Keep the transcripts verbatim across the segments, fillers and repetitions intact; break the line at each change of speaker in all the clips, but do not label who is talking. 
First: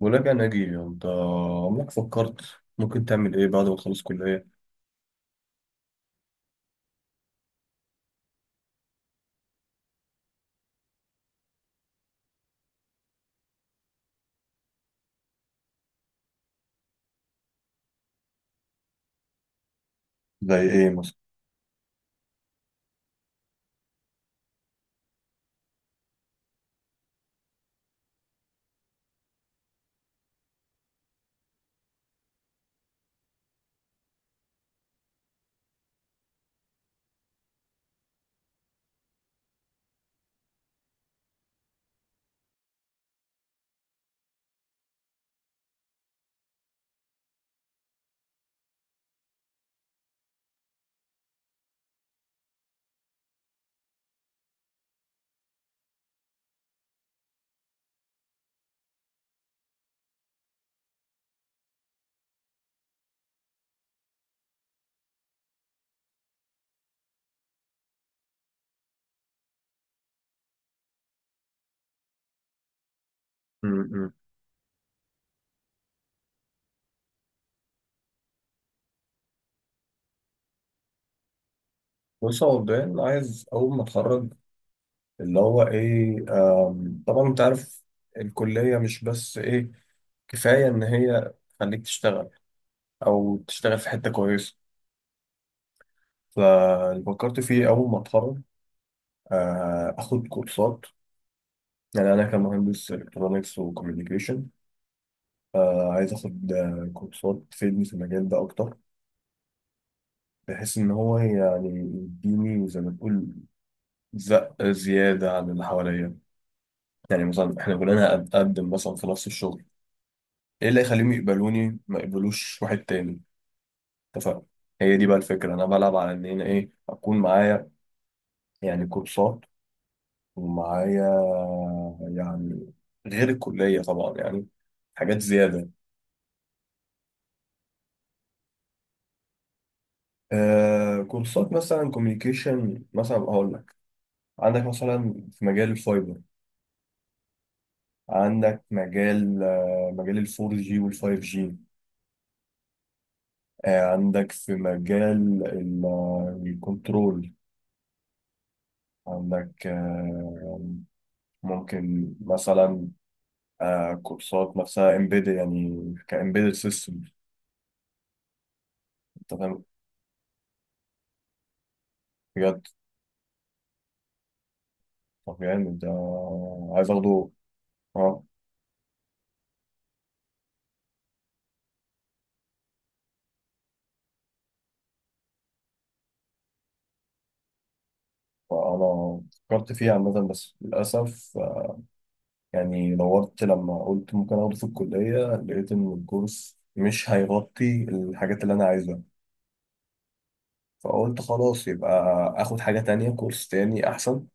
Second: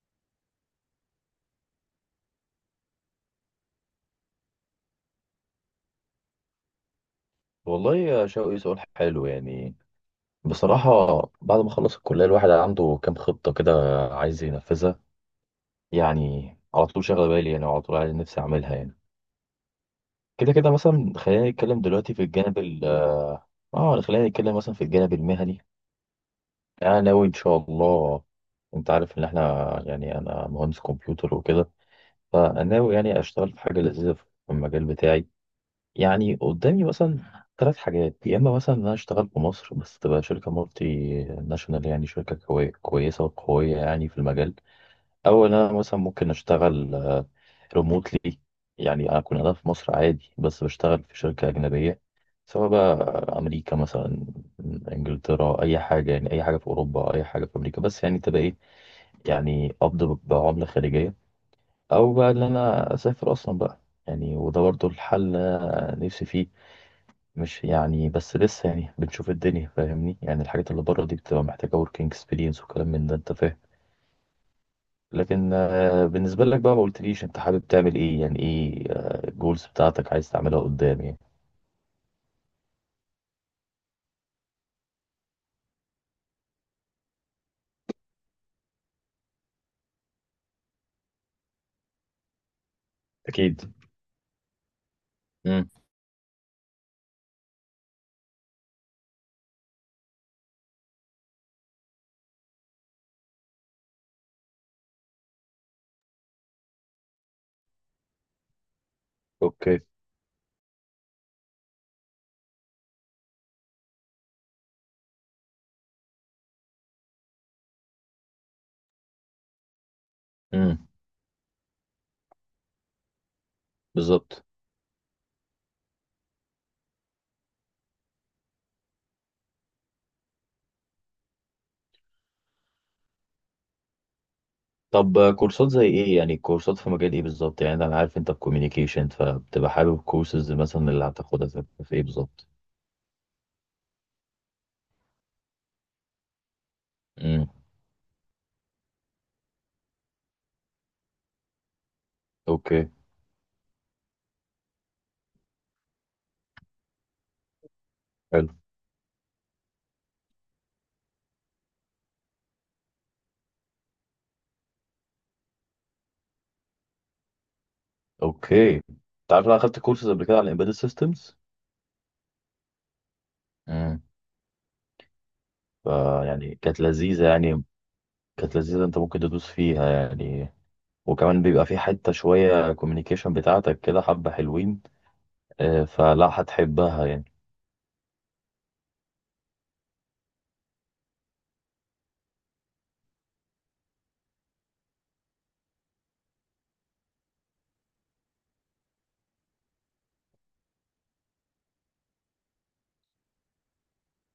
وراجع ناجي انت. عمرك فكرت ممكن تعمل ايه بعد ما تخلص كلية؟
والله يا شوقي، سؤال حلو يعني. بصراحة، بعد ما خلص الكلية الواحد عنده كام خطة كده عايز ينفذها. يعني على طول شاغلة بالي يعني، وعلى طول عايز نفسي أعملها يعني. كده
زي
كده
ايه
مثلا
مثلا؟
خلينا نتكلم دلوقتي في الجانب ال اه خلينا نتكلم مثلا في الجانب المهني. أنا ناوي إن شاء الله. أنت عارف إن إحنا يعني أنا مهندس كمبيوتر وكده. فناوي يعني أشتغل في حاجة لذيذة في المجال بتاعي. يعني قدامي مثلا ثلاث حاجات، يا اما مثلا ان انا اشتغل في مصر بس تبقى شركه مالتي ناشونال، يعني شركه كوي- كويسه وقويه يعني في المجال. او ان انا مثلا ممكن اشتغل ريموتلي، يعني اكون انا في مصر عادي بس بشتغل في شركه اجنبيه، سواء بقى امريكا مثلا، انجلترا، اي حاجه، يعني اي حاجه في اوروبا، اي حاجه في امريكا. بس يعني تبقى ايه، يعني قبض ب- بعمله خليجيه. او بقى ان انا اسافر اصلا بقى. يعني وده برضو الحل نفسي فيه. مش يعني بس لسه يعني بنشوف الدنيا، فاهمني؟ يعني الحاجات اللي بره دي بتبقى محتاجة working experience وكلام من ده، انت فاهم.
امم.
لكن آه، بالنسبة لك بقى، ما قلتليش انت حابب تعمل ايه، يعني ايه الجولز بتاعتك عايز تعملها قدام يعني.
بص، هو مبدئيا عايز اول ما اتخرج، اللي هو ايه، آم، طبعا انت عارف الكلية مش بس ايه كفاية ان هي تخليك تشتغل او
اكيد.
تشتغل في حتة كويسة.
امم.
فاللي فكرت فيه اول ما اتخرج آه، اخد كورسات. يعني انا كمهندس الكترونكس وكوميونيكيشن عايز اخد آه، كورسات تفيدني في المجال ده اكتر،
اوكي.
بحيث إن هو يعني يديني زي ما تقول زق زيادة عن اللي حواليا. يعني مثلا إحنا كلنا هنقدم مثلا في نفس الشغل، إيه اللي
امم.
يخليهم يقبلوني ما يقبلوش واحد تاني؟ اتفقنا.
بالظبط.
هي دي بقى الفكرة، أنا بلعب على إن أنا إيه أكون معايا يعني كورسات، ومعايا يعني غير الكلية طبعا يعني
طب
حاجات
آه، كورسات
زيادة.
زي ايه يعني؟ كورسات في مجال ايه بالظبط؟ يعني انا عارف انت في communication، فبتبقى حابب كورسز مثلا
آه
اللي هتاخدها
كورسات
تبقى
مثلا
في ايه بالظبط.
كوميونيكيشن، مثلا هقول لك. عندك مثلا في مجال الفايبر،
امم.
عندك مجال آه، مجال الفور جي والفايف جي،
اوكي.
عندك في مجال ال- آه، الكنترول،
حلو.
عندك آه، ممكن مثلا آه، كورسات نفسها امبيد يعني كامبيدد سيستم.
اوكي، انت
انت
عارف انا
فاهم؟
اخدت كورسز قبل كده على embedded systems،
بجد؟ طب يعني ده
فيعني كانت
عايز اخده.
لذيذة يعني.
اه.
كانت لذيذة، انت ممكن تدوس فيها يعني، وكمان بيبقى في حتة شوية كوميونيكيشن بتاعتك كده حبة حلوين، آه، فلا هتحبها يعني.
فانا فكرت فيه عامة بس للأسف، آه، يعني دورت لما قلت ممكن اخده في الكلية لقيت ان الكورس مش هيغطي الحاجات اللي انا عايزها. فقلت خلاص يبقى اخد حاجة تانية كورس تاني احسن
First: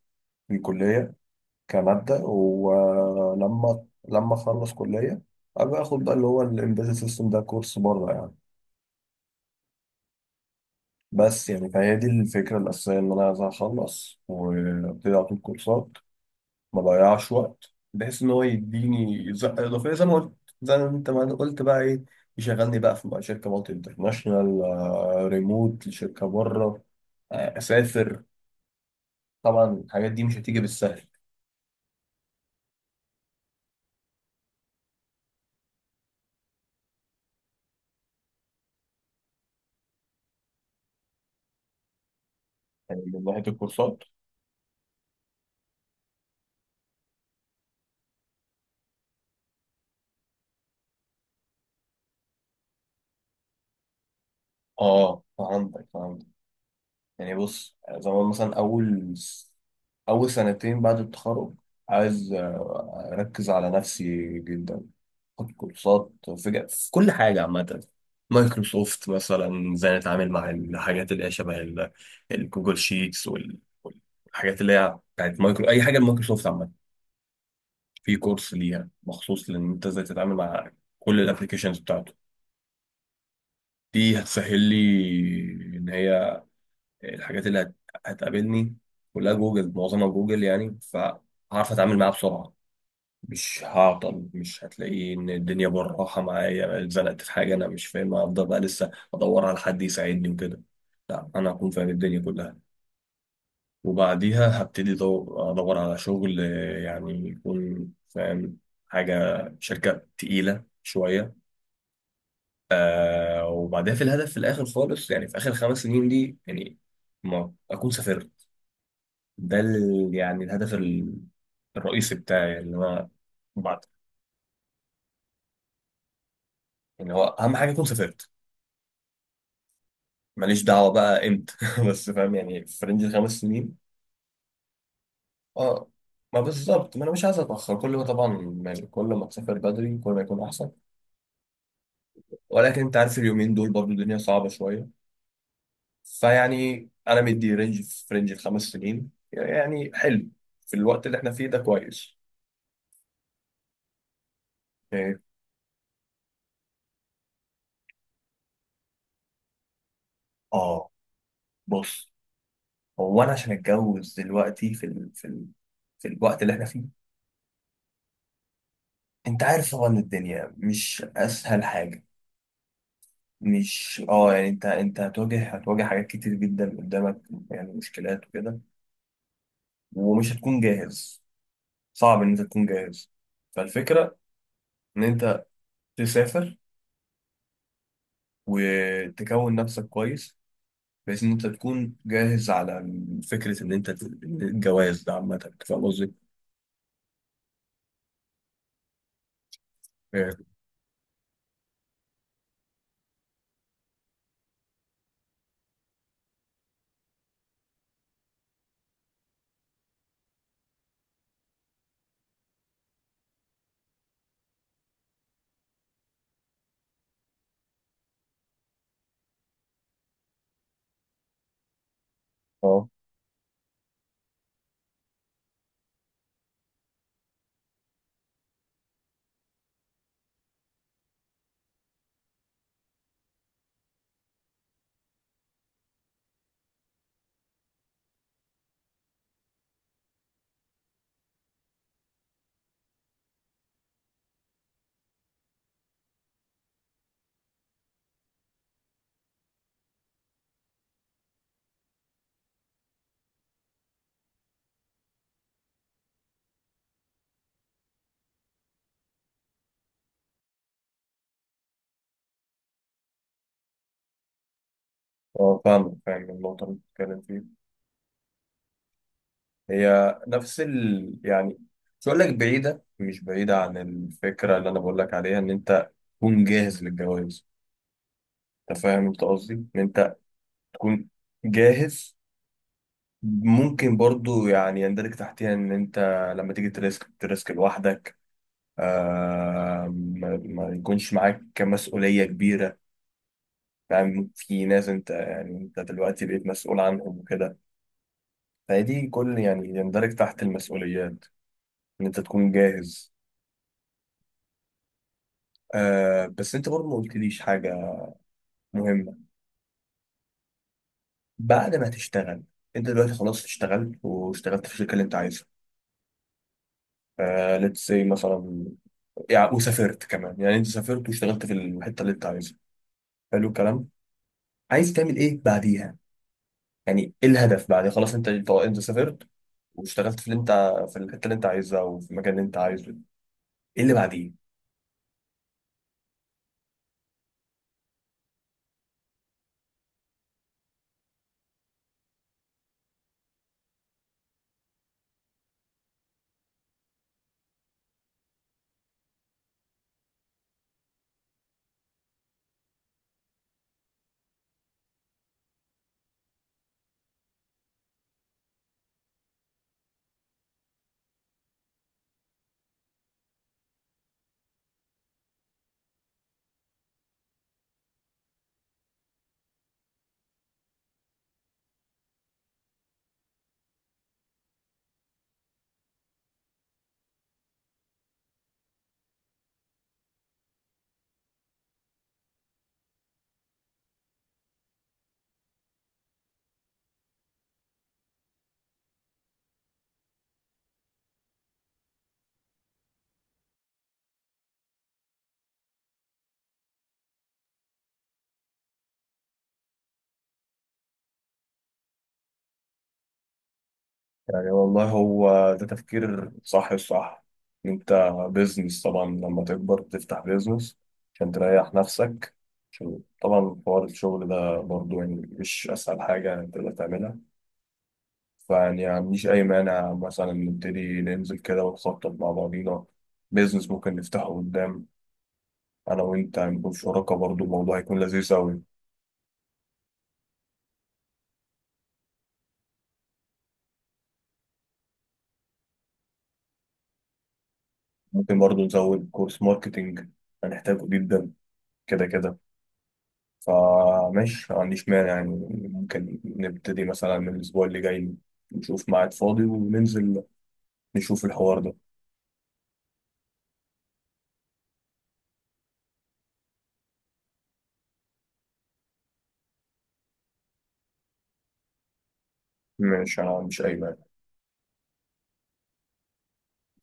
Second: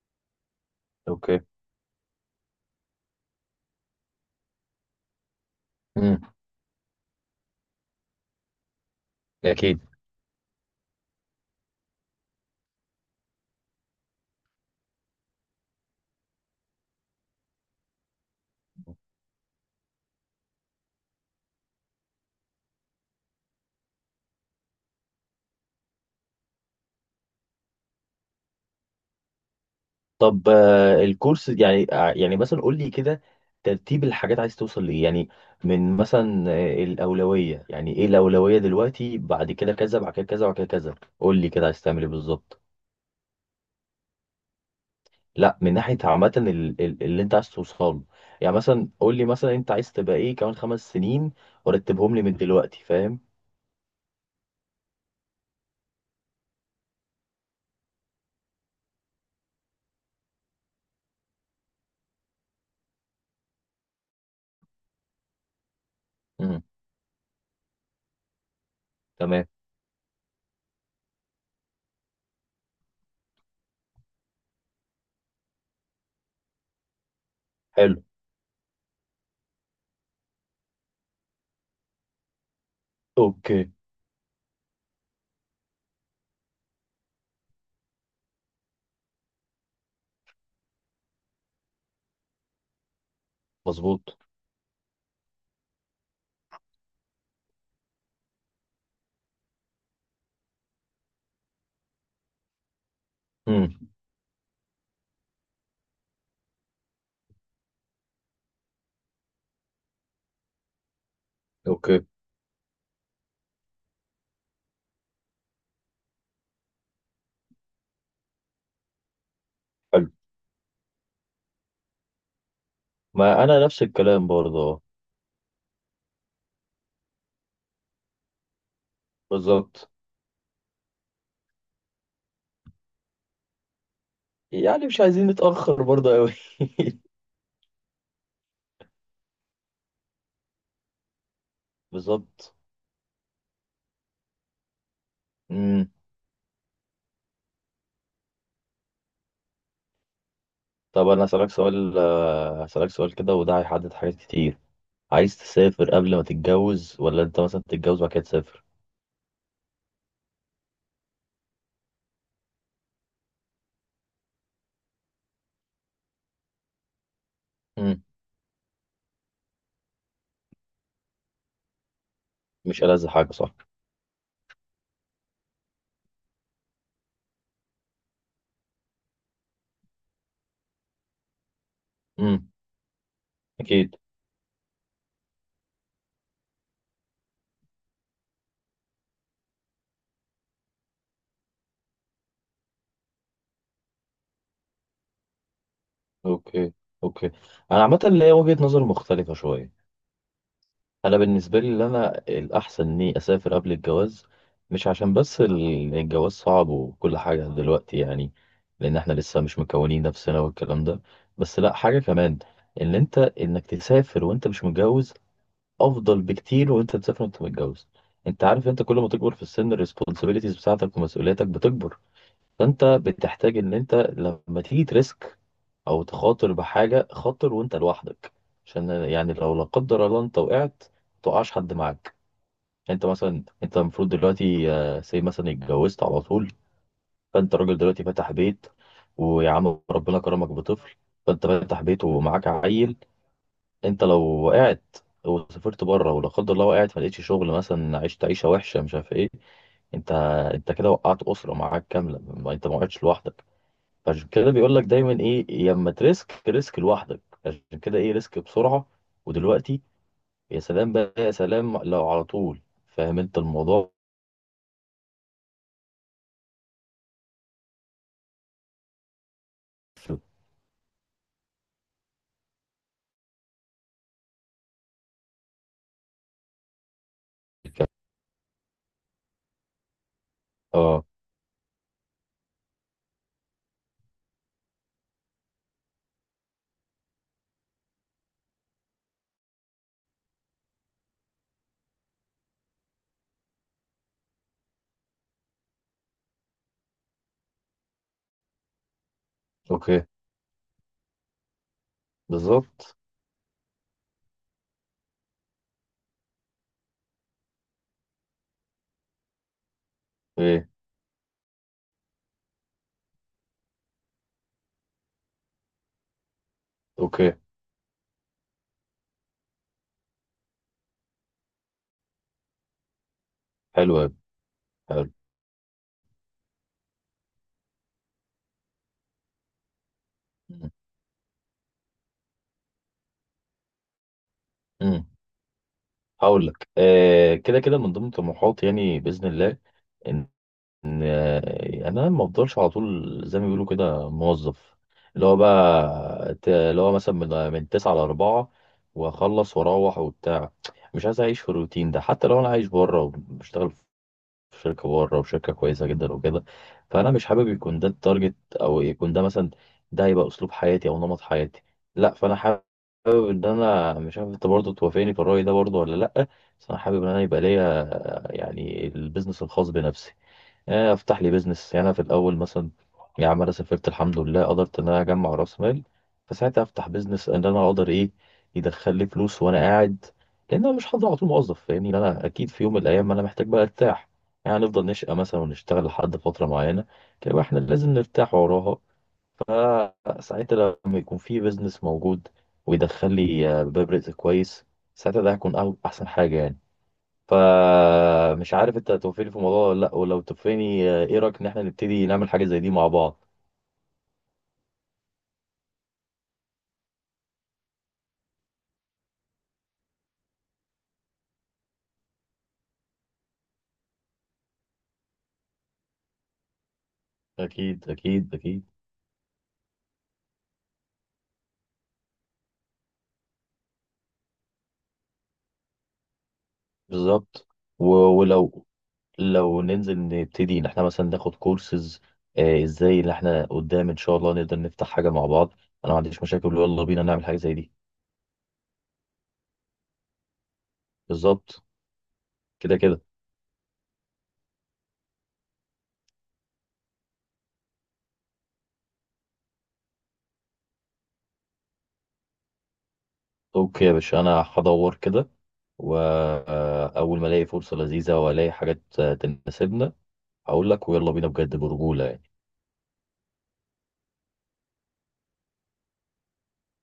في الكلية
اوكي.
كمادة، ولما لما اخلص كلية ابقى اخد بقى
امم.
اللي هو الامبيدد سيستم ده كورس بره يعني.
اكيد.
بس يعني فهي دي الفكرة الأساسية إن أنا عايز أخلص وأبتدي على طول كورسات ما أضيعش وقت، بحيث إن هو يديني زقة إضافية زي ما قلت، زي ما أنت ما قلت بقى إيه، يشغلني بقى في بقى شركة مالتي انترناشونال، آه، ريموت لشركة بره، آه، أسافر. طبعا الحاجات دي مش
طب
هتيجي بالسهل.
آه، الكورس يعني آه، يعني مثلا قول لي كده، ترتيب الحاجات عايز توصل لإيه يعني؟ من مثلا آه، الأولوية، يعني إيه الأولوية دلوقتي؟ بعد كده كذا، بعد كده كذا، بعد كده كذا. قول لي كده عايز تعمل إيه بالظبط.
يعني من ناحية الكورسات.
لا، من ناحيه عامه ال- ال- اللي انت عايز توصله، يعني مثلا قول لي، مثلا انت عايز تبقى ايه كمان خمس سنين؟ ورتبهم لي من دلوقتي فاهم.
اه فهمتك فهمتك. يعني بص، زمان مثلا أول أول سنتين بعد التخرج عايز آه، أركز على نفسي جدا، أخد كورسات في
امم.
ج- في كل حاجة عامة. مايكروسوفت
تمام.
مثلا ازاي نتعامل مع الحاجات اللي هي شبه ال- الجوجل شيتس وال- والحاجات اللي هي بتاعت مايكرو، أي حاجة مايكروسوفت عامة،
حلو.
في كورس ليها مخصوص لأن أنت ازاي تتعامل مع كل الابلكيشنز بتاعته.
اوكي.
دي هتسهل لي إن هي الحاجات اللي هت- هتقابلني كلها جوجل معظمها جوجل، يعني فهعرف اتعامل معاها بسرعه، مش
مظبوط.
هعطل، مش هتلاقي ان الدنيا بالراحه معايا اتزنقت في حاجه انا مش فاهمها افضل بقى لسه ادور على حد يساعدني وكده. لا، انا هكون فاهم الدنيا كلها.
امم.
وبعديها هبتدي دو- ادور على شغل، آه، يعني يكون فاهم حاجه، شركه تقيله شويه.
اوكي.
آه، وبعدها في الهدف في الاخر خالص، يعني في اخر خمس سنين دي، يعني ما اكون سافرت. ده ال...
حلو.
يعني الهدف ال- الرئيسي بتاعي اللي هو
ما انا
بعد،
نفس الكلام برضه، اه،
يعني هو اهم حاجه اكون سافرت.
بالظبط.
ماليش دعوه بقى امتى بس فاهم، يعني في رينج الخمس سنين.
يعني مش عايزين نتاخر
اه،
برضه قوي.
ما بالظبط، ما انا مش عايز اتاخر. كل ما طبعا مال- كل ما تسافر بدري كل ما يكون احسن.
بالظبط.
ولكن انت عارف اليومين دول برضو الدنيا صعبه شويه.
امم.
فيعني انا مدي رينج، في رينج الخمس سنين يعني حلو، في الوقت
طب
اللي
انا
احنا فيه
هسالك
ده
سؤال
كويس.
آه، هسالك سؤال كده، وده هيحدد حاجات كتير.
إيه.
عايز تسافر قبل ما تتجوز، ولا انت مثلا تتجوز وبعد كده تسافر؟
اه بص، هو انا عشان اتجوز دلوقتي في ال... في ال... في الوقت اللي احنا فيه،
امم.
انت عارف طبعا الدنيا مش اسهل حاجه.
مش ألذ حاجه، صح.
مش اه يعني انت انت هتواجه هتواجه حاجات كتير جدا قدامك، يعني مشكلات وكده، ومش هتكون جاهز، صعب ان انت
امم.
تكون جاهز.
اكيد.
فالفكره ان انت تسافر وتكون نفسك كويس، بحيث ان انت تكون جاهز على فكره ان انت ت- الجواز ده عامه. فاهم قصدي؟
اوكي. اوكي، انا عامه ليا وجهه نظر مختلفه شويه. انا بالنسبه لي، اللي انا الاحسن اني اسافر قبل الجواز. مش عشان بس ال- الجواز صعب وكل حاجه دلوقتي يعني، لان احنا لسه مش مكونين نفسنا والكلام ده. بس لا، حاجه كمان، ان انت انك تسافر وانت مش متجوز افضل بكتير وانت تسافر وانت متجوز. انت عارف، انت كل ما تكبر في السن الريسبونسابيلتيز بتاعتك ومسؤولياتك بتكبر. فانت
اه،
بتحتاج ان انت لما تيجي تريسك او تخاطر بحاجه، خاطر وانت لوحدك. عشان يعني لو لا قدر الله انت وقعت، متوقعش حد معاك. يعني انت مثلا، انت المفروض دلوقتي آه، سي مثلا اتجوزت على طول، فانت راجل دلوقتي فاتح بيت، ويا عم ربنا كرمك بطفل، فانت فاتح بيت ومعاك عيل. انت لو وقعت وسافرت بره ولا قدر الله وقعت، ما لقيتش شغل مثلا، عشت عيشه وحشه، مش عارف ايه. انت انت كده وقعت اسره معاك كامله، ما انت ما وقعتش لوحدك. عشان كده بيقول لك دايما ايه؟ يا اما تريسك، ريسك لوحدك، عشان كده ايه، ريسك بسرعه ودلوقتي. يا سلام بقى، يا سلام لو على طول، فاهم انت الموضوع.
اه فاهم، فاهم النقطه اللي بتتكلم فيها،
في
هي نفس ال يعني، مش هقول لك بعيدة، مش بعيدة عن الفكرة اللي أنا بقول لك عليها إن أنت تكون جاهز للجواز.
الك-
أنت فاهم أنت قصدي؟ إن أنت
اه
تكون جاهز، ممكن برضو يعني يندرج تحتها إن أنت لما تيجي تريسك تريسك لوحدك، آه ما, ما يكونش معاك مسؤولية كبيرة. يعني في ناس أنت يعني أنت دلوقتي بقيت مسؤول عنهم وكده، فدي كل يعني
اوكي.
يندرج تحت المسؤوليات إن أنت تكون
بالظبط.
جاهز. آه بس انت برضه ما قلتليش حاجة مهمة.
ايه.
بعد ما تشتغل انت دلوقتي خلاص اشتغلت واشتغلت في الشركة اللي انت عايزها،
اوكي.
آه ليتس سي مثلا، يعني وسافرت كمان، يعني انت سافرت واشتغلت في الحتة اللي انت عايزها. حلو الكلام.
حلو أوي.
عايز
حلو.
تعمل ايه بعديها؟ يعني ايه الهدف بعد خلاص انت انت سافرت واشتغلت في اللي انت في الحتة اللي انت عايزها وفي المكان اللي انت عايزه؟ ايه اللي بعديه؟
امم. هقول لك آه كده كده من ضمن طموحاتي يعني باذن الله، ان آه، انا ما افضلش على طول زي ما بيقولوا كده موظف، اللي هو بقى ت- اللي هو مثلا من من تسعة ل اربعة واخلص واروح وبتاع. مش عايز اعيش في الروتين ده حتى لو انا عايش بره وبشتغل في شركه بره وشركه كويسه جدا وكده. فانا مش حابب يكون ده التارجت، او يكون ده مثلا، ده هيبقى اسلوب حياتي او نمط حياتي. لا، فانا حابب ان انا، مش عارف انت برضه توافقني في الراي ده برضه ولا لا، بس انا حابب ان انا يبقى ليا يعني البيزنس الخاص بنفسي. آه، افتح لي بيزنس، يعني انا في الاول مثلا، يا عم انا سافرت الحمد لله، قدرت ان انا اجمع راس مال، فساعتها افتح بيزنس ان انا اقدر ايه، يدخل لي فلوس وانا قاعد. لان انا مش هفضل على طول موظف، فاهمني، لأن انا اكيد في يوم من الايام انا محتاج بقى ارتاح. يعني نفضل نشقى مثلا ونشتغل لحد فتره معينه، كده احنا لازم نرتاح وراها. فساعتها لما يكون في بيزنس موجود، ويدخل لي آه، باب رزق كويس، ساعتها ده هيكون أو- احسن حاجه يعني. فمش عارف انت هتوافقني في الموضوع ولا لا، ولو توافقني آه، ايه رايك ان احنا نبتدي نعمل حاجه زي دي مع بعض.
يعني والله هو ده تفكير صح الصح. انت بيزنس طبعا لما تكبر تفتح بيزنس عشان تريح نفسك، عشان طبعا حوار الشغل ده برضو يعني مش اسهل حاجة تقدر تعملها.
اكيد اكيد اكيد.
فيعني ما عنديش اي مانع، مثلا نبتدي ننزل كده ونخطط مع بعضينا بيزنس ممكن نفتحه قدام، انا وانت هنكون شركاء
بالظبط.
برضو، الموضوع
و-
هيكون لذيذ
ولو
اوي.
لو ننزل نبتدي ان احنا مثلا ناخد كورسز، آه ازاي ان احنا قدام ان شاء الله نقدر نفتح حاجه مع بعض. انا ما عنديش مشاكل، يلا بينا نعمل حاجه زي دي.
ممكن برضو نزود كورس ماركتينج هنحتاجه جدا
بالظبط.
كده كده.
كده كده.
فماشي ما عنديش مانع يعني. ممكن نبتدي مثلا من الأسبوع اللي جاي نشوف ميعاد فاضي وننزل نشوف الحوار ده.
اوكي يا باشا، انا هدور كده، واول ما الاقي فرصه لذيذه والاقي حاجات آه، تناسبنا، هقول لك ويلا بينا بجد برجوله يعني.
ماشي، أنا مش أي مانع.